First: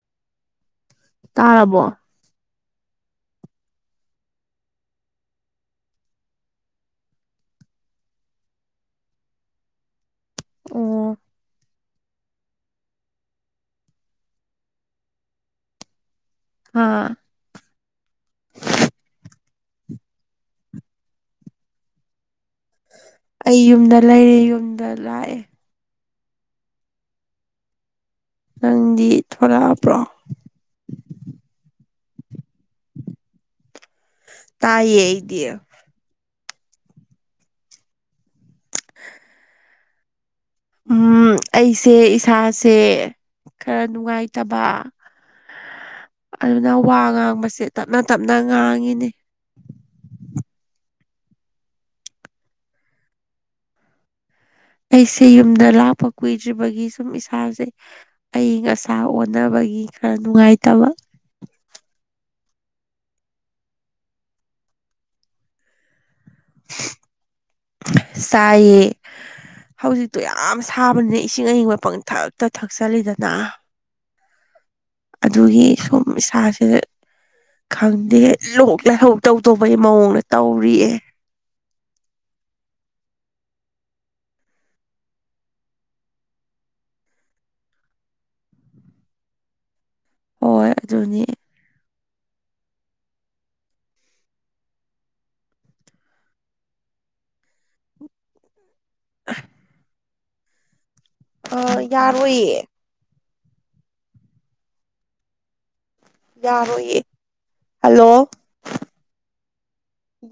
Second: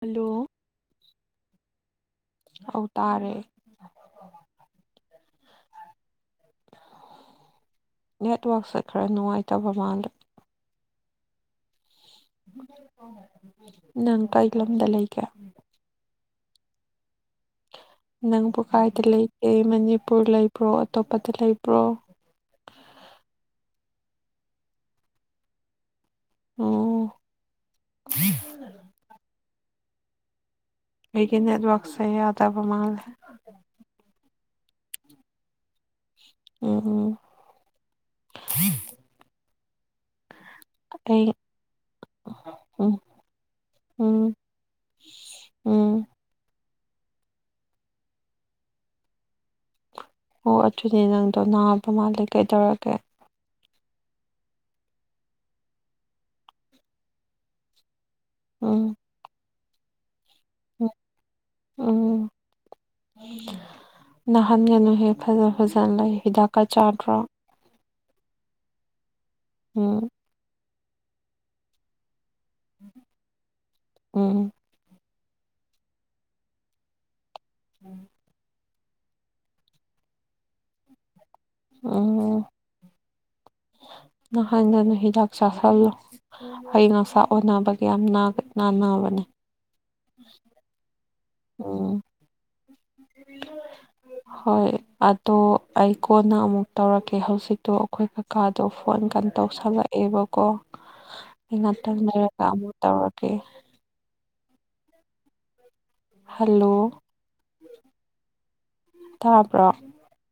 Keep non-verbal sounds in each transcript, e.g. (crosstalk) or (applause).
Hello ꯇꯥꯕꯣ ꯍꯧ ꯇꯥꯔꯦ ꯅꯦꯠꯋꯥꯛꯛꯁꯦ ꯈꯔ ꯅꯨꯡꯉꯥꯏꯇꯕ ꯃꯜꯗ ꯑꯣ ꯅꯪ ꯀꯩ ꯂꯝꯗ ꯂꯩꯒꯦ ꯑꯥ ꯅꯪꯕꯨ ꯀꯥꯏꯗ ꯂꯩꯒꯦ ꯃꯅꯤꯄꯨꯔ ꯂꯩꯕ꯭ꯔꯣ ꯑꯇꯣꯞꯄꯗ ꯂꯩꯕ꯭ꯔꯣ ꯑꯩ ꯌꯨꯝꯗ ꯂꯩꯔꯦ ꯌꯨꯝꯗ ꯂꯥꯛꯑꯦ ꯑꯣ ꯅꯪꯗꯤ ꯊꯣꯔꯛꯄ꯭ꯔꯣ ꯂꯩꯒꯤ ꯅꯠꯇꯕꯁ ꯑꯗꯕꯃꯜ ꯇꯥꯏꯌꯦꯗꯤꯦ ꯎ ꯎ ꯎꯝ ꯑꯩꯁꯦ ꯏꯁꯥꯁꯦ ꯎꯝ ꯈꯔ ꯎꯝ ꯅꯨꯡꯉꯥꯏꯇꯕ ꯎꯝ ꯑꯗꯨꯅ ꯋꯥ ꯉꯥꯡꯕꯁꯦ ꯇꯞꯅ ꯇꯞꯅ ꯉꯥꯡꯉꯤꯅꯤ ꯑꯣ ꯑꯗꯨꯅꯦ ꯅꯪꯗꯣ ꯅꯥꯕ ꯃꯥꯜꯂꯦ ꯀꯩꯗꯧꯔꯒꯦ ꯑꯩꯁꯦ ꯌꯨꯝꯗ ꯂꯥꯛꯄ ꯀꯨꯏꯗ꯭ꯔꯤꯕꯒꯤ ꯁꯨꯝ ꯏꯁꯥꯁꯦ ꯑꯏꯪ ꯎꯝ ꯑꯁꯥ ꯑꯣꯟꯅꯕꯒꯤ ꯈꯔ ꯅꯨꯡꯉꯥꯏꯇꯕ ꯅꯍꯥꯟꯒꯅꯨ ꯍꯦꯐꯖ ꯐꯖꯥꯟ ꯂꯩ ꯍꯤꯗꯥꯛꯀꯥ ꯆꯥꯟꯗ꯭ꯔ ꯆꯥꯏꯌꯦ ꯎꯝ ꯍꯧꯖꯤꯛꯇꯣ ꯌꯥꯝ ꯁꯥꯕꯅꯤꯅ ꯏꯁꯤꯡ ꯑꯏꯤꯡꯕ ꯄꯪ ꯊꯛꯛꯦ ꯇ ꯊꯛꯆꯂꯤꯗꯅ ꯎ ꯑꯗꯨꯒꯤ ꯁꯨꯝ ꯏꯁꯥꯁꯦ ꯈꯪꯗꯦ ꯂꯣꯛ ꯂꯥꯏꯍꯧ ꯇꯧ ꯇꯧꯕꯩ ꯃꯑꯣꯡꯗ ꯇꯧꯔꯤꯌꯦ ꯑ (inaudible) ꯅ ꯍꯥꯏꯥꯟꯅꯅ ꯍꯤꯗꯥꯛ ꯆꯁꯜꯂꯣ ꯑꯏ ꯑꯁꯥ ꯑꯣꯏꯅꯕꯒꯤ ꯌꯥꯝ ꯅꯥꯟꯅꯕꯅꯦ ꯍꯣꯏ ꯑꯗꯨꯅꯤ ꯎꯝ (inaudible) ꯍꯣꯏ ꯑꯗꯣ ꯑꯩ ꯀꯣꯟꯅ ꯑꯃꯨꯛ ꯇꯧꯔꯛꯀꯦ ꯍꯧꯖꯤꯛꯇꯣ ꯑꯩꯈꯣꯏ ꯀꯀꯥ ꯑꯣ ꯐꯣꯟ ꯀꯥꯟ ꯇꯧꯁꯜꯂꯛꯑꯦꯕꯀꯣ ꯑ ꯑꯩ ꯉꯥꯛꯇꯪꯅꯔꯒ ꯌꯥꯔꯣꯏꯌꯦ ꯑꯃꯨꯛ ꯇꯧꯔ ꯑꯣꯀꯦ ꯍꯜꯂꯣ ꯌꯥꯔꯣꯏꯌꯦ ꯍꯜꯂꯣ ꯇꯥꯕ꯭ꯔꯣ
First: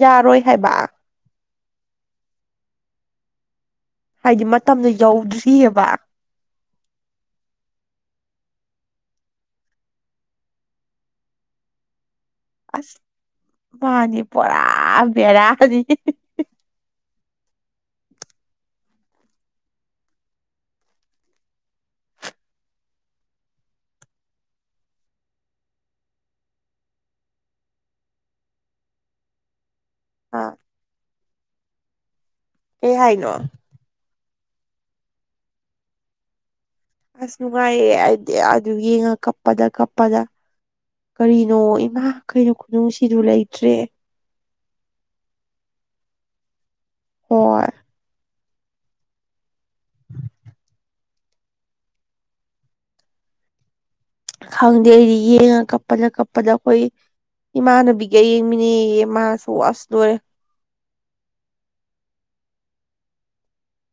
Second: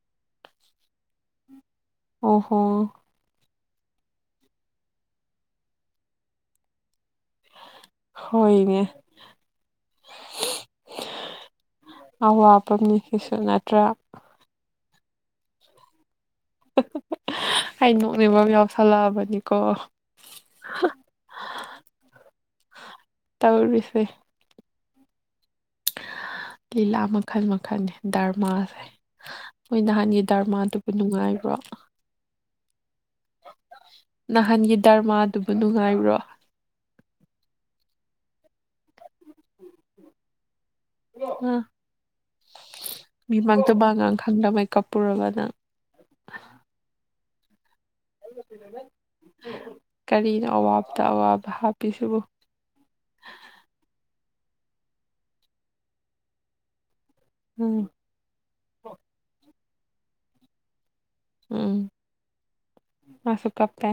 ꯌꯥꯔꯣꯏ ꯍꯥꯏꯦꯕ ꯑꯣ ꯍꯣ ꯍꯥꯏꯗꯤ ꯃꯇꯝꯗꯨ ꯌꯧꯗ꯭ꯔꯤꯑꯕ ꯍꯣꯏꯅꯦ ꯑꯋꯥꯕ ꯃꯤꯒꯤꯁꯨ ꯅꯠꯇ꯭ꯔꯥ ꯑꯕꯦꯔ ꯍꯧꯖꯤ ꯑꯩ ꯅꯣꯛꯅꯤꯐꯝꯝ ꯌꯥꯎꯁꯜꯂꯛꯑꯕꯅꯤꯀꯣ ꯇꯎꯕꯤꯁꯦ ꯂꯤꯂꯥ ꯃꯈꯜ ꯃꯈꯜꯅꯤ ꯙꯔꯃꯥꯁꯦ ꯃꯣꯏ ꯅꯍꯥꯟꯒꯤ ꯑꯥ ꯗꯔꯃꯥꯗꯨꯕꯨ ꯅꯨꯡꯉꯥꯏꯕ꯭ꯔꯣ ꯑꯦ ꯍꯥꯏꯅ ꯅꯍꯥꯟꯒꯤ ꯗꯔꯃꯥꯗꯨꯕꯨ ꯅꯨꯡꯉꯥꯏꯕ꯭ꯔꯣ ꯑꯁ ꯅꯨꯡꯉꯥꯏꯌꯦ ꯑꯩꯗꯤ ꯑꯗꯨ ꯌꯦꯡꯉ ꯀꯞꯄꯗ ꯀꯞꯄꯗ ꯀꯔꯤꯅꯣ ꯑ ꯏꯃꯥ ꯀꯩꯅꯣ ꯈꯨꯅꯨꯡꯁꯤꯗꯨ ꯃꯤꯃꯥꯡ ꯂꯩꯇ꯭ꯔꯦ ꯇꯨꯃꯥꯡꯒꯥꯡ ꯈꯪꯗꯕꯩ ꯀꯞꯄꯨꯔꯕ ꯅꯪ ꯍ ꯀꯔꯤꯅꯣ ꯑꯋꯥꯕꯇ ꯑꯋꯥꯕ ꯍꯥꯞꯄꯤꯁꯤꯕꯨ ꯈꯪꯗꯦ ꯑꯩꯗꯤ ꯌꯦꯡꯉ ꯀꯞꯄꯗ ꯀꯞꯄꯗ ꯑꯩꯈꯣꯏ ꯎꯝ ꯏꯃꯥꯟꯅꯕꯤꯒ ꯌꯦꯡꯃꯤꯅꯦꯌꯦꯃꯁꯨ ꯑꯁ ꯂꯣꯏꯔꯦ ꯎꯝ ꯃꯥꯁꯨ ꯀꯞꯄꯦ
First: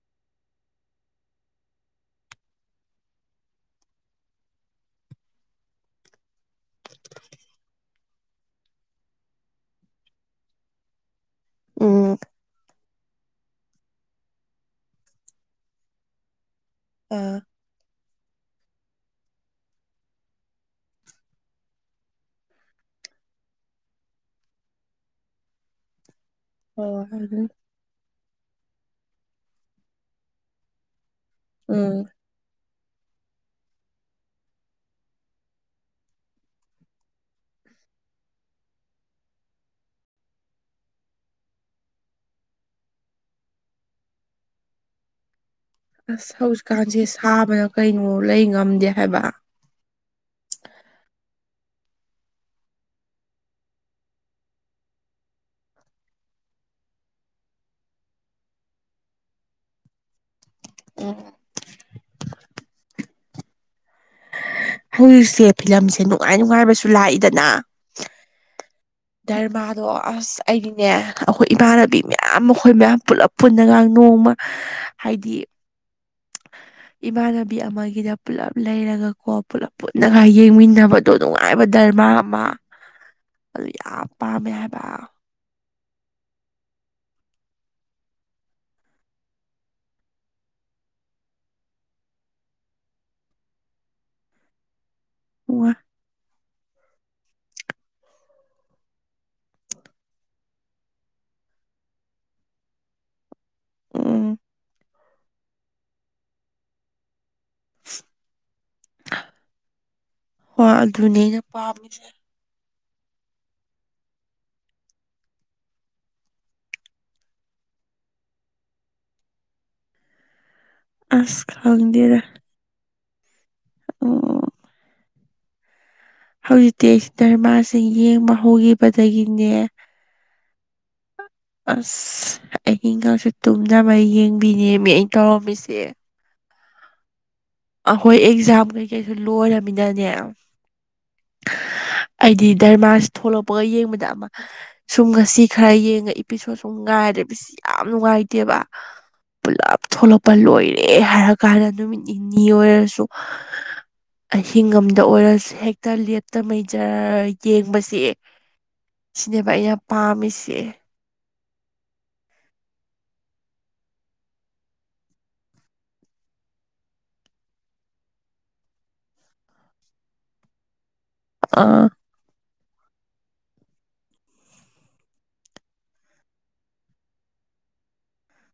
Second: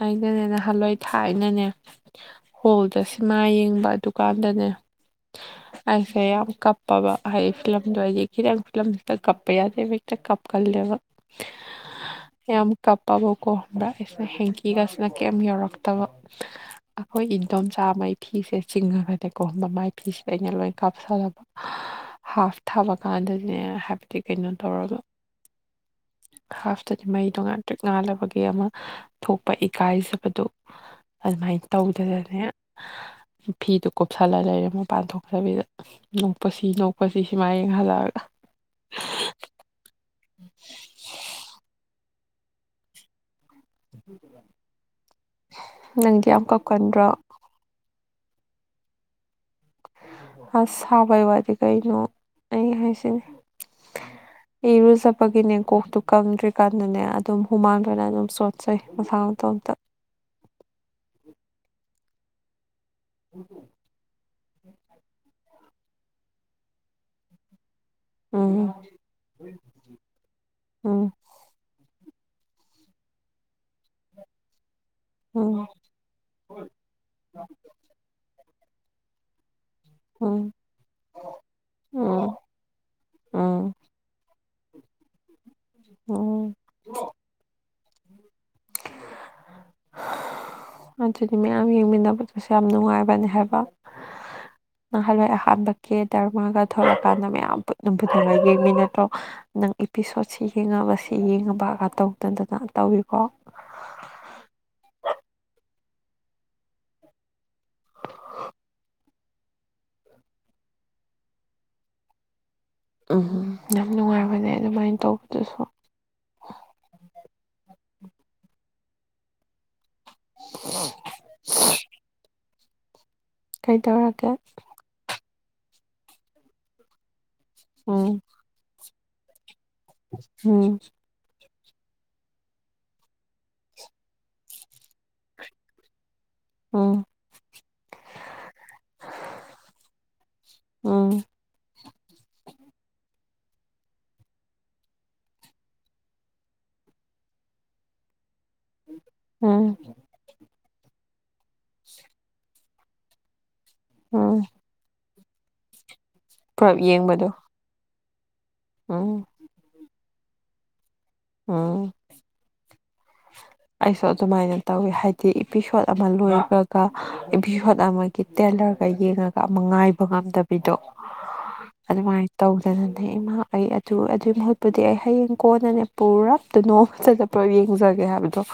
ꯑꯩꯩꯅꯅꯦ ꯅꯍꯥꯟꯋꯥꯏ ꯊꯥꯏꯅꯅꯦ ꯍꯣꯜꯗ ꯁꯃꯥꯏ ꯍꯌꯦꯡꯕ ꯗꯨꯀꯥꯟꯗꯅꯦ ꯑꯩꯁꯦ ꯌꯥꯝ ꯀꯞꯄꯕ ꯍꯥꯏꯗꯤ ꯐꯤꯂꯝꯗꯣ ꯍꯥꯏꯗꯤ ꯈꯤꯇꯪ ꯐꯤꯂꯝꯁꯤꯗ ꯀꯞꯄ ꯌꯥꯗꯦ ꯇ ꯀꯞꯀꯜꯂꯦꯕ ꯎꯝ ꯌꯥꯝ ꯄꯥꯕꯣꯛꯀꯣ ꯍꯕ꯭ꯔ ꯑꯩꯁꯤꯅ ꯍꯦꯡꯀꯤꯒꯁꯤꯅ ꯀꯩꯝ ꯌꯧꯔꯛꯇꯕ ꯑꯩꯈꯣꯏ ꯑ ꯏꯟꯗꯣꯝ ꯆꯥꯃꯩ ꯐꯤꯁꯦ ꯆꯤꯡꯉꯒꯅꯦꯀꯣ ꯃꯃꯥꯏ ꯐꯤꯁꯤꯗ ꯑꯩꯅ ꯂꯣꯏ ꯀꯥꯞꯁꯜꯂꯕ ꯍꯥꯐ ꯊꯥꯕ ꯀꯥꯟꯗꯅꯦ ꯍꯥꯏꯕꯗꯤ ꯀꯩꯅꯣ ꯇꯧꯔꯒ (unintelligible) ꯍꯣꯏ ꯍꯥꯐꯇꯗꯤ ꯃꯩ ꯑꯗꯨꯝ ꯇꯣꯡꯉꯥꯟ ꯄꯛ ꯉꯥꯕꯒꯤ ꯑꯃ ꯊꯣꯛꯄ ꯏꯀꯥꯏꯖꯕꯗꯨ ꯑꯗꯨꯃꯥꯏꯅ ꯎꯝ ꯇꯧꯗꯗꯅꯦ (unintelligible) ꯐꯤꯗꯨ ꯀꯨꯞꯁꯜꯂ ꯂꯩꯔꯦ ꯃꯄꯥꯟ ꯊꯣꯛꯇꯕꯤꯗ ꯅꯣꯛꯄꯁꯤ ꯅꯣꯛꯄꯁꯤ ꯁꯤꯃꯥ ꯌꯦꯡꯍꯜꯂꯛꯑꯒ l. (unintelligible) (unintelligible) ꯅꯪꯗꯤ ꯑꯁ ꯌꯥꯝ ꯍꯧꯖꯤꯛꯀꯥꯟꯁꯦ ꯀꯛꯀꯟꯗ꯭ꯔꯣ ꯁꯥꯕꯅ ꯀꯩꯅꯣ ꯂꯩ ꯉꯝꯗꯦ ꯍꯥꯏꯕ ꯑꯁ ꯁꯥꯕꯩ ꯋꯥꯗꯤ ꯀꯩꯅꯣ ꯑꯩ ꯍꯥꯏꯁꯤꯅꯤ (inaudible) ꯏꯔꯨꯖꯄꯒꯤꯅꯦ ꯀꯣꯛꯇꯨ ꯀꯪꯗ꯭ꯔꯤꯀꯥꯟꯗꯅꯦ ꯑꯗꯨꯝ ꯍꯨꯃꯥꯡꯗꯨꯅ ꯑꯗꯨꯝ ꯆꯣꯠꯆꯩ ꯃꯁꯥ ꯇꯣꯝꯇ ꯎꯝ ꯎꯝ ꯍꯧꯖꯤꯛꯁꯦ ꯐꯤꯂꯝꯁꯦ ꯅꯨꯡꯉꯥꯏ ꯅꯨꯡꯉꯥꯏꯕꯁꯨ ꯂꯥꯛꯏꯗꯅ ꯎꯝ ꯙꯔꯃꯥꯗꯣ ꯑꯁ ꯑꯩꯗꯤꯅꯦ ꯎꯝ ꯑꯩꯈꯣꯏ ꯏꯃꯥꯟꯅꯕꯤ ꯃꯌ ꯃꯌꯥꯝ ꯑꯩꯈꯣꯏ ꯃꯌꯥꯝ ꯄꯨꯂꯞ ꯄꯨꯟꯅꯒꯥꯡ ꯅꯣꯡꯃ ꯍꯥꯏꯗꯤ ꯎꯝ ꯏꯃꯥꯟꯅꯕꯤ ꯑꯃꯒꯤꯗ ꯄꯨꯜꯂꯞ ꯂꯩꯔꯒ ꯀꯣ ꯄꯨꯂꯞ ꯄꯨꯟꯅꯒ ꯎꯝ ꯌꯦꯡꯃꯤꯟꯅꯕꯗꯣ ꯅꯨꯡꯉꯥꯏꯕ ꯗꯔꯃꯥꯔ ꯎꯝ ꯑꯃ ꯎꯝ ꯑꯗꯨ ꯌꯥꯝ ꯄꯥꯝꯃꯦ ꯍꯥꯏꯕ ꯎꯝ ꯑꯗꯨꯗꯤ ꯃꯌꯥꯝ ꯌꯦꯡꯃꯤꯟꯅꯕꯗꯨꯁꯨ ꯌꯥꯝ ꯅꯨꯡꯉꯥꯏꯕꯅꯦ ꯍꯥꯏꯕ ꯅꯍꯜꯂꯋꯥꯏ ꯎꯝ ꯑꯍꯥꯟꯕ ꯀꯦ ꯙꯔꯃꯥꯒꯗ ꯄꯨꯊꯣꯔꯀꯥꯟꯗ ꯃꯌꯥꯝ ꯄꯨꯗꯨꯅ ꯌꯦꯡꯃꯤ ꯅꯠꯇ꯭ꯔꯣ ꯅꯪ ꯏꯄꯤꯁꯣꯠꯁꯤ ꯌꯦꯡꯉꯕ ꯁꯤ ꯌꯦꯡꯉꯕ ꯀ ꯈꯥ ꯇꯧꯗꯗꯅ ꯇꯧꯋꯤꯀꯣ ꯎꯝ ꯍꯣꯏ ꯑꯗꯨꯅꯦ ꯑꯩꯅ ꯄꯥꯝꯃꯤꯁꯦ ꯎꯝ ꯌꯥꯝ ꯅꯨꯡꯉꯥꯏꯕꯅꯦ ꯑꯗꯨꯃꯥꯏꯅ ꯇꯧꯕꯗꯨꯁꯨ (inaudible) ꯑꯁ ꯈꯪꯗꯦꯗ ꯀꯩꯗꯧꯔꯛꯒꯦ ꯎꯝ ꯍꯧꯖꯤꯛꯇꯤ ꯑꯩꯁꯤ ꯙꯔꯃꯁꯤ ꯎꯝ ꯌꯦꯡꯕ ꯍꯧꯒꯤꯕꯗꯒꯤꯅꯦ ꯎꯝ ꯑꯁ ꯑꯍꯤꯡꯒꯥꯡꯁꯦ ꯇꯨꯝꯗꯔꯕ ꯌꯦꯡꯕꯤꯅꯦꯃꯤ ꯑ ꯇꯧꯔꯝꯃꯤꯁꯦ ꯑꯝ ꯑꯩꯍꯣꯏ ꯑꯦꯛꯖꯥꯝ ꯀꯩꯀꯩꯁꯨ ꯂꯣꯏꯔꯝꯃꯤꯅꯅꯦ ꯎꯝ ꯑꯩꯗꯤ ꯗꯙꯔꯃꯁꯤ ꯊꯣꯛꯂꯛꯄꯒ ꯌꯦꯡꯕꯗ ꯑꯃ ꯁꯨꯝ ꯉꯁꯤ ꯈꯔ ꯌꯦꯡꯉ ꯏꯄꯤꯁꯣꯠ ꯁꯨꯝ ꯉꯥꯏꯔꯦ ꯂꯩꯕꯁꯤ ꯌꯥꯝ ꯅꯨꯡꯉꯥꯏꯇꯦ ꯇꯦꯕ ꯎꯝ ꯄꯨꯂꯞ ꯊꯣꯛꯂꯛꯄ ꯂꯣꯏꯔꯦ ꯍꯥꯏꯔ ꯀꯥꯟꯗ ꯅꯨꯃꯤꯠꯅꯤ ꯅꯤ ꯑꯣꯏꯔꯁꯨ ꯎꯝ ꯑꯍꯤꯡ ꯑꯃꯝꯗ ꯑꯣꯏꯔꯁꯨ ꯍꯦꯛꯇ ꯂꯦꯠ ꯇꯃꯩ ꯄꯨꯂꯞ ꯖꯔꯔ ꯌꯦꯡꯕꯗꯣ ꯌꯦꯡꯕꯁꯦ ꯎꯝ ꯁꯤꯅꯦꯕ ꯑꯩꯅ ꯄꯥꯝꯃꯤꯁꯦ ꯎꯡ ꯑꯩꯁꯨ ꯑꯗꯨꯃꯥꯏꯅ ꯇꯧꯋꯤ ꯍꯥꯏꯗꯤ ꯑꯦꯄꯤꯁꯣꯠ ꯑꯃ ꯂꯣꯏꯕꯒ ꯑꯦꯄꯤꯁꯣꯠ ꯑꯃꯒꯤ ꯇꯦꯠ ꯀꯂꯔꯒ ꯌꯦꯡꯉꯒ ꯑꯃ ꯉꯥꯏꯕ ꯉꯝꯗꯕꯤꯗꯣ ꯑꯥ ꯑꯗꯨꯃꯥꯏꯅ ꯇꯧꯗꯅꯅꯦ ꯏꯃꯥ ꯑꯩ ꯑꯗꯨ ꯑꯗꯨꯏ ꯃꯍꯨꯠꯄꯨꯗꯤ ꯑꯩ ꯍꯌꯦꯡ ꯀꯣꯟꯅꯅꯦ ꯄꯨꯔꯞꯇꯨꯅꯣ ꯆ ꯌꯦꯡꯖꯒꯦ ꯍꯥꯏꯕ ꯇꫭ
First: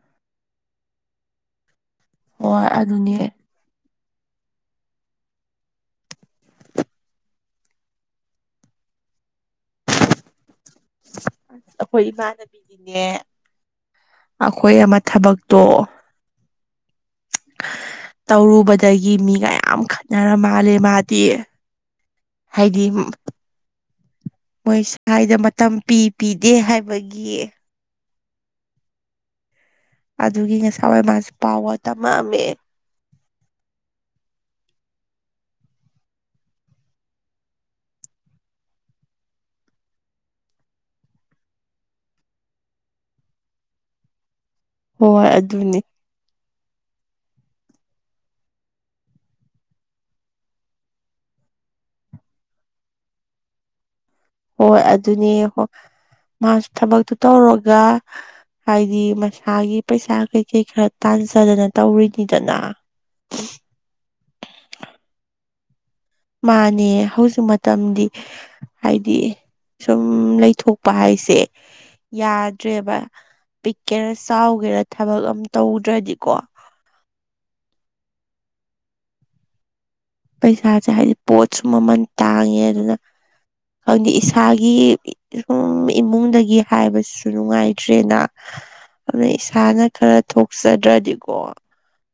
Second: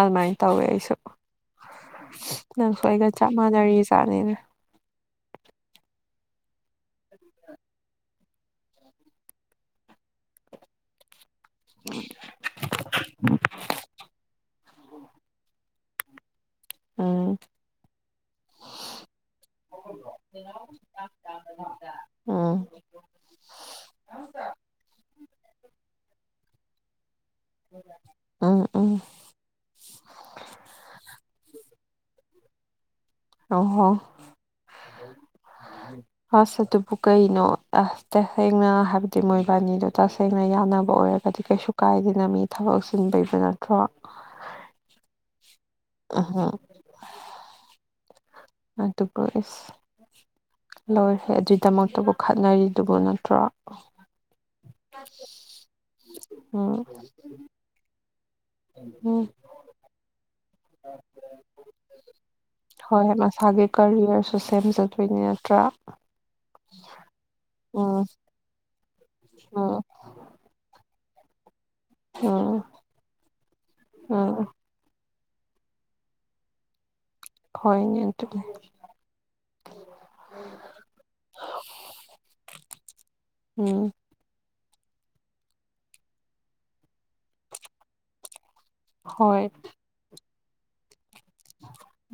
ꯑꯗꯨꯃꯥꯏ ꯇꯧꯔꯦ ꯑꯩꯁꯨ ꯍꯣꯏ ꯅꯪꯁꯨ ꯑꯩꯒ ꯑꯗꯨꯅꯦ ꯆꯞ ꯃꯥꯟꯅꯔꯤ ꯇꯥꯠꯅꯤꯅꯦ (unintelligible) ꯑꯈꯣꯏ ꯏꯃꯥꯟꯅꯕꯤꯗꯤꯅꯦ ꯑꯈꯣꯏ ꯑꯃ ꯊꯕꯛꯇꯣ ꯎꯝ ꯇꯧꯔꯨꯕꯗꯒꯤ ꯃꯤꯒꯌꯥꯝ ꯈꯠꯅ꯭ꯔ ꯃꯥꯜꯂꯦ ꯃꯥꯗꯤ ꯎꯝ ꯍꯥꯏꯗꯤ ꯃꯣꯏ ꯁꯥꯏꯗ ꯃꯇꯝ ꯄꯤ ꯄꯤꯗꯦ ꯍꯥꯏꯕ ꯎꯝ ꯎꯝ ꯇꯝ ꯃꯛ ꯑꯝꯃꯦ ꯑꯣ ꯍꯣ (inaudible) (unintelligible) ꯑꯁ ꯑꯗꯨꯕꯨ ꯀꯩꯅꯣ ꯑꯁ ꯇꯁꯦꯡꯅ ꯍꯥꯏꯕꯗꯤ ꯃꯣꯏꯕꯥꯅꯤꯗꯣ ꯇꯁꯦꯡꯅ ꯌꯥꯝ ꯅꯥꯕ ꯑꯣꯏꯔꯒꯗꯤ ꯀꯩꯁꯨ ꯀꯥꯏꯗꯦꯅ ꯃꯤ ꯊꯕꯛ ꯆꯤꯟꯕꯩ ꯅꯠꯇ꯭ꯔꯣ ꯍꯣꯏ ꯑꯗꯨꯅꯤ ꯎꯝꯍꯝ ꯑꯗꯨꯕꯨ ꯑꯁ ꯂꯣꯏꯈꯔꯦ ꯑꯗꯨꯏꯗꯃꯛꯇꯕꯨ ꯈꯠꯅꯔꯤꯗꯨꯕꯨ ꯅꯠꯇ꯭ꯔꯣ ꯍꯣꯏ ꯑꯗꯨꯅꯦ ꯍꯣꯏ ꯃꯥꯁꯨ ꯎꯝ ꯊꯕꯛꯇꯨ ꯇꯧꯔꫭꯒ ꯍꯥꯏꯗꯤ ꯎꯝ ꯃꯁꯥꯒꯤ ꯄꯩꯁꯥ ꯀꯩ ꯀꯩ ꯈꯔ ꯇꯥꯟꯖꯗꯅ ꯇꯧꯔꯤꯅꯤꯗꯅ ꯍꯣꯏ ꯃꯁꯥꯒꯤ ꯀꯔꯤꯅ ꯁꫭꯁꯦꯜ ꯆꯠꯄꯩ ꯅꯠꯇ꯭ꯔꯥ ꯃꯥꯅꯦ ꯍꯧꯖꯤꯛ ꯃꯇꯝꯗꯤ ꯎꯝ ꯍꯥꯏꯗꯤ ꯎꯝ ꯁꯨꯝ ꯂꯩꯊꯣꯛ ꯄ ꯍꯥꯏꯁꯦ ꯎꯝ ꯌꯥꯗ꯭ꯔꯦꯕ ꯄꯤꯛꯀꯦꯔꯥ ꯎꯝ ꯆꯥꯎꯒꯦꯔ ꯊ ꯊꯕꯛ ꯑꯝ ꯇꯧꯗ꯭ꯔꯗꯤꯀꯣ ꯍꯣꯏꯅꯦ ꯑꯗꯨꯒꯤ ꯄꯩꯁꯥꯁꯦ ꯍꯥꯏꯗꯤ ꯄꯣꯠꯁꯨ ꯃꯃꯟ ꯇꯥꯡꯉꯦ ꯑꯗꯨꯅ ꯎꯝ ꯈꯪꯗꯦ ꯏꯁ ꯏꯁꯥꯒꯤ ꯁꯨꯝ ꯏꯃꯨꯡꯗꯒꯤ ꯍꯥꯏꯕꯁꯨ ꯅꯨꯡꯉꯥꯏꯇ꯭ꯔꯦꯅ ꯑꯗꯨꯅ ꯍꯣꯏ ꯏꯁꯥꯅ ꯈꯔ ꯊꯣꯛꯆꯗ꯭ꯔꯗꯤ ꯀꯣ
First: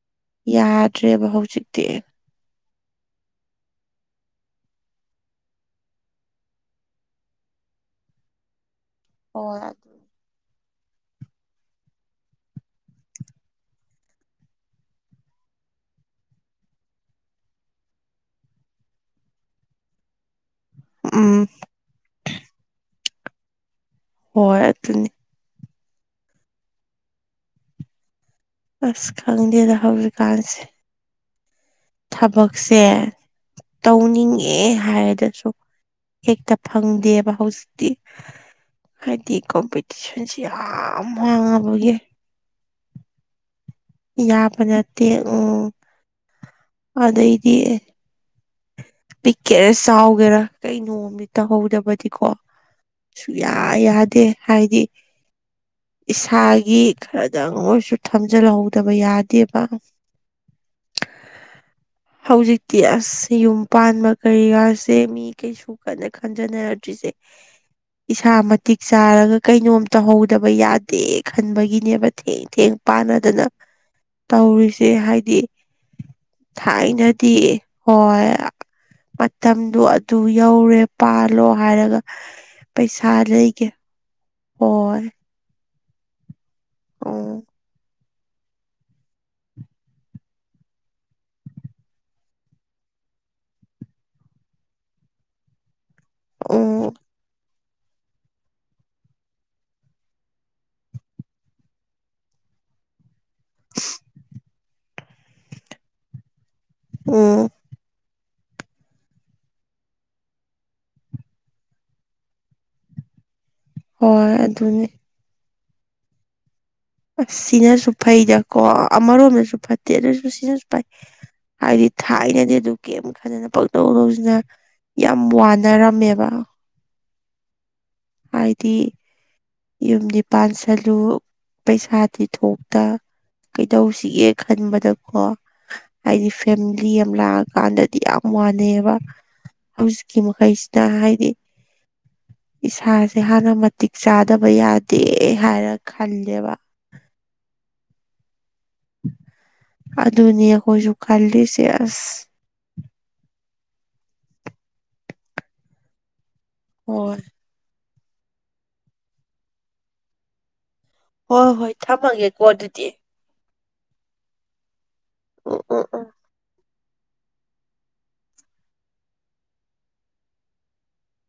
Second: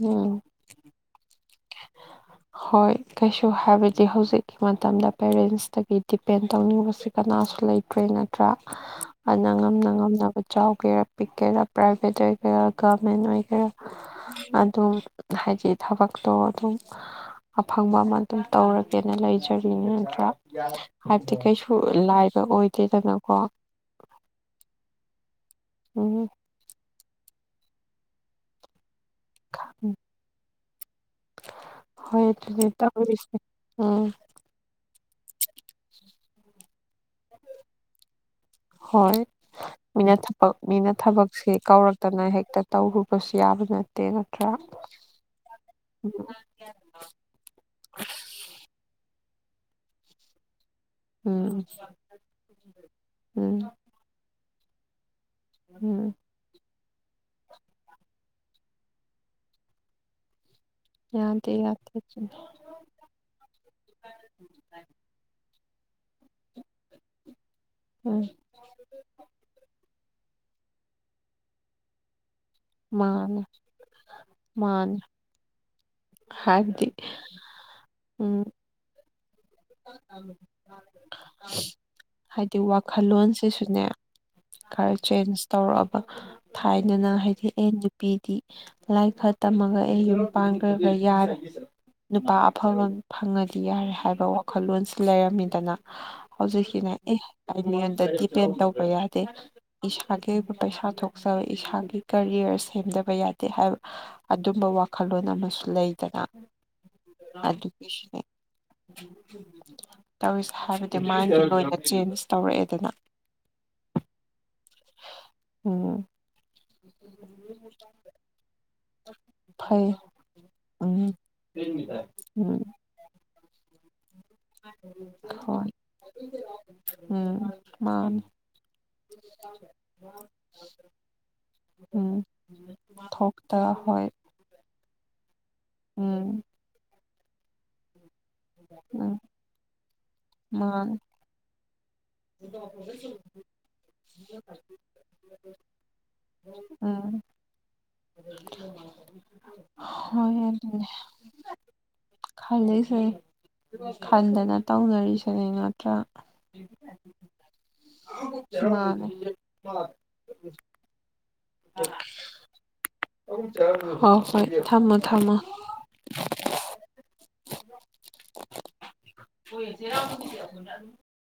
ꯎꯝ ꯌꯥꯗ꯭ꯔꯦꯕ ꯍꯧꯖꯤꯛ (unintelligible) ꯍꯣꯏ ꯀꯩꯁꯨ ꯍꯥꯏꯕꯗꯤ ꯍꯧꯖꯤꯛꯀꯤ ꯃꯇꯝꯗ ꯄꯦꯔꯦꯟꯁꯇꯒꯤ ꯗꯤꯄꯦꯟ ꯇꯧꯅꯤꯡꯉꯨꯕꯁꯤ ꯀꯅꯥ ꯁꯨ ꯂꯩꯇ꯭ꯔꯦ ꯅꯠꯇ꯭ꯔꯥ ꯑꯗꯨꯅ ꯍꯣꯏ ꯑꯗꯨ ꯉꯝꯅ ꯉꯝꯅꯕ ꯆꯥꯎꯒꯦꯔꯥ ꯄꯤꯛꯀꯦꯔꯥ ꯄꯥꯏꯗ꯭ꯔꯗꯤ ꯀꯌꯥ ꯀꯃꯦꯟ ꯑꫭꯏꯈꯔꯦ ꯑꯗꯨꯝ ꯍꯥꯏꯗꯤ ꯊꯕꯛꯇꯣ ꯑꯗꯨꯝ ꯑꯐꯪꯕ ꯑꯃ ꯑꯗꯨꯝ ꯇꯧꯔꯒꯦꯅ ꯂꯩꯖꯔꯤ ꯅꯠꯇ꯭ꯔꯥ ꯍꯥꯏꯕꯗꯤ ꯎꯝ ꯀꯩꯁꯨ ꯂꯥꯏꯕ ꯑꯣꯏꯗꯦꯗꯅꯀꯣ ꯍꯣꯏ ꯑꯗꯨꯅꯤ ꯎꯝ ꯑꯁ ꯈꯪꯗꯦꯗ ꯎꯝ ꯍꯧꯖꯤꯛꯀꯥꯟꯁꯦ ꯍꯣꯏ ꯑꯗꯨꯅꯦ ꯊꯕꯛꯁꯦ ꯇꯧꯔꯤꯁꯦ ꯎꯝ ꯇꯧꯅꯤꯡꯉꯦ ꯍꯥꯏ ꯗꯁꯨ ꯍꯦꯛꯇ ꯐꯪꯗꯦꯕ ꯍꯧꯖꯤꯛꯇꯤ ꯍꯣꯏ ꯍꯥꯏꯗꯤ ꯃꯤꯅ ꯀꯝꯄꯤꯇꯤꯁꯟꯁꯤ ꯊꯕꯛ ꯌꯥꯝ ꯋꯥꯥꯡꯉꯕꯒꯤ ꯇꯧꯔꯨꯕꯁꯤ ꯌꯥꯕꯅꯦ ꯌꯥꯕ ꯅꯠꯇꯦ ꯎꯝ ꯑꯗꯩꯗꯤ ꯄꯤꯛꯀꯦꯔ ꯆꯥꯎꯒꯦꯔ ꯀꯩꯩꯅꯣꯝꯗꯤ ꯎꯝ ꯇꯧꯍꯧꯗꯕꯗꯤꯀꯣ ꯁꯨꯛꯌꯥ ꯎꯝ ꯌꯥꯗꯦ ꯍꯥꯏꯗꯤ ꯎꯝ ꯏꯁꯥꯒꯤ ꯈ꯭ꯔꯗꯪ ꯑꯣꯏꯁꯨ ꯊꯝꯖꯤꯜꯍꯧꯗꯕ ꯌꯥꯗꯦꯕ ꯃꯌꯥꯝ ꯍꯧꯖꯤꯛꯇꯤ ꯑꯁ ꯌꯨꯝ ꯄꯥꯟꯕ ꯀꯩꯀꯥꯁꯦ ꯃꯤ ꯀꯩꯁꯨ ꯀꯟꯅ ꯈꯟꯖꯅꯔꯗ꯭ꯔꯤꯁꯦ ꯎꯝ ꯏꯁꯥ ꯃꯇꯤꯛ ꯆꯥꯔꯒ ꯀꯩꯅꯣꯝ ꯇꯧꯍꯧ ꯗꯕ ꯌꯥꯗꯦ ꯈꯟꯕꯒꯤꯅꯦꯕ ꯊꯦꯡ ꯊꯦꯡ ꯃꯥꯅꯦ ꯄꯥꯟꯅꯗꯅ ꯇꯧꯔꯤꯁꯦ ꯃꯥꯅꯦ ꯍꯥꯏꯗꯤ ꯍꯥꯏꯕꯗꯤ ꯊꯥꯏꯅꯗꯤ ꯍꯣꯏ ꯎꯝ ꯃꯠ ꯃꯇꯝꯗꯨꯣ ꯑꯗꯨ ꯌꯧꯔꯦ ꯄꯥꯜꯂꯣ ꯍꯥꯏꯔꯒ ꯍꯥꯏꯗꯤ ꯄꯩꯁꯥ ꯂꯩꯒꯦ ꯋꯥꯈꯜꯂꯣꯟꯁꯤꯁꯨꯅꯦ ꯈꯔ ꯍꯣꯏ ꯆꯦꯟꯖ ꯇꯧꯔꯛꯑꯕ ꯊꯥꯏꯗꯅ ꯎꯝ ꯍꯥꯏꯗꯤ ꯑꯦ ꯄꯄꯤꯗꯤ ꯂꯥꯏ ꯈꯔ ꯇꯝꯃꯒ ꯑꯩ ꯌꯨꯝ ꯄꯥꯟꯈ꯭ꯔꯒ ꯌꯥꯔꯦ ꯅꯨꯄꯥ ꯑꯐꯕ ꯐꯪꯉꯗꯤ ꯌꯥꯔꯦ ꯍꯥꯏꯕ ꯋꯥ ꯋꯥꯈꯜꯂꯣꯟꯜꯁꯤ ꯂꯩꯔꯝꯃꯤꯗꯅ ꯎꯝ ꯍꯧꯖꯤꯛꯀꯤꯅꯦ ꯑꯦ ꯑꯩ ꯃꯤꯉꯣꯟꯗ ꯗꯤꯄꯦꯟ ꯇꯧꯕ ꯌꯥꯗꯦ ꯏꯁꯥꯒꯤ ꯑꯣꯏꯕ ꯄꯩꯁꯥ ꯊꯣꯛꯆꯕ ꯏꯁꯥꯒꯤ ꯀꯔꯤꯌꯔ ꯁꯦꯝꯗꯕ ꯌꯥꯗꯦ ꯍꯥꯏꯕ ꯑꯗꯨꯝꯕ ꯋꯥꯈꯜꯂꯣꯟ ꯑꯃꯁꯨ ꯂꯩꯗꯅ ꯎꯝ ꯑꯗꯨꯒꯤ ꯇꯧꯁ ꯍꯥꯏꯕꯗꯤ ꯃꯥꯏꯟꯗꯣ ꯂꯣꯏꯅ ꯆꯦꯟꯖ ꯇꯧꯔꯛꯑꯦꯗꯅ ꯍꯣꯏ ꯑꯗꯨꯅꯦ ꯑꯣꯝ ꯑ ꯁꯤꯅꯁꯨ ꯐꯩꯗꯀꯣ ꯑꯃꯔꯣꯝꯗꯁꯨ ꯐꯠꯇꯦ ꯐꯩ ꯑꯗꯨꯁꯨ ꯁꯤꯅꯁꯨ ꯐꯥꯏ ꯎꯝ ꯍꯥꯏꯕꯗꯤ ꯊꯥꯏꯅꯗꯤ ꯎꯝ ꯑꯗꯨ ꯀꯩ ꯐꯖꯅ ꯄꯛꯇꯧꯗꯧꯁꯤꯅ ꯌꯥꯝ ꯍꯣꯏ ꯋꯥꯅꯔꯝꯃꯦꯕ ꯎꯝ ꯃꯥꯅꯤ ꯍꯥꯏꯗꯤ ꯌꯨꯝ ꯄꯥꯟꯁꯜꯂꯨ ꯎꯝ ꯄꯩꯁꯥꯗꯤꯤ ꯊꯣꯛꯇ ꯊꯣꯛꯇ ꯍꯣꯏ ꯀꯩꯗꯧꯁꯤꯒꯦ ꯈꯟꯕꯗꯀꯣ ꯍꯥꯏꯗꯤ ꯎꯝ ꯐꯦꯃꯤꯂꯤ ꯑꯃ ꯂꯥꯛꯑꯀꯥꯟꯗꯗꯤ ꯌꯥꯝ ꯃꯥꯟꯅꯩꯑꯕ ꯎꯝ ꯍꯧꯖꯤꯛꯀꯤ ꯃꯈꯩꯁꯤꯅ ꯃꯥꯅꯤ ꯍꯥꯏꯗꯤ ꯏꯁꯥꯁꯦ ꯍꯥꯟꯅ ꯃꯇꯤꯛ ꯆꯥꯗ ꯌꯥꯗꯦ ꯍꯥꯏꯔ ꯈꯟꯂꯦꯕ ꯎ ꯑꯅꯌꯥ ꯑꯗꯨꯅꯦ ꯀꯖꯨꯀꯥꯟꯂꯤꯁꯌꯥꯁ ꯈꯜꯂꯤꯁꯦ ꯈꯟꯗꯅ ꯇꯧꯅꯔꯤꯁꯤꯅꯦ ꯅꯠꯇ꯭ꯔꯥ ꯍ ꯑ ꯍꯣꯏ ꯍꯣꯏ ꯊꯝꯃꯒꯦꯀꯣ ꯑꯗꯨꯗꯤ ꯍꯣ ꯍꯣꯏ ꯊꯝꯃꯣ ꯊꯝꯃꯣ ꯎꯝ ꯎꯝ ꯎꯝ ꯑꯣꯏꯆꯔ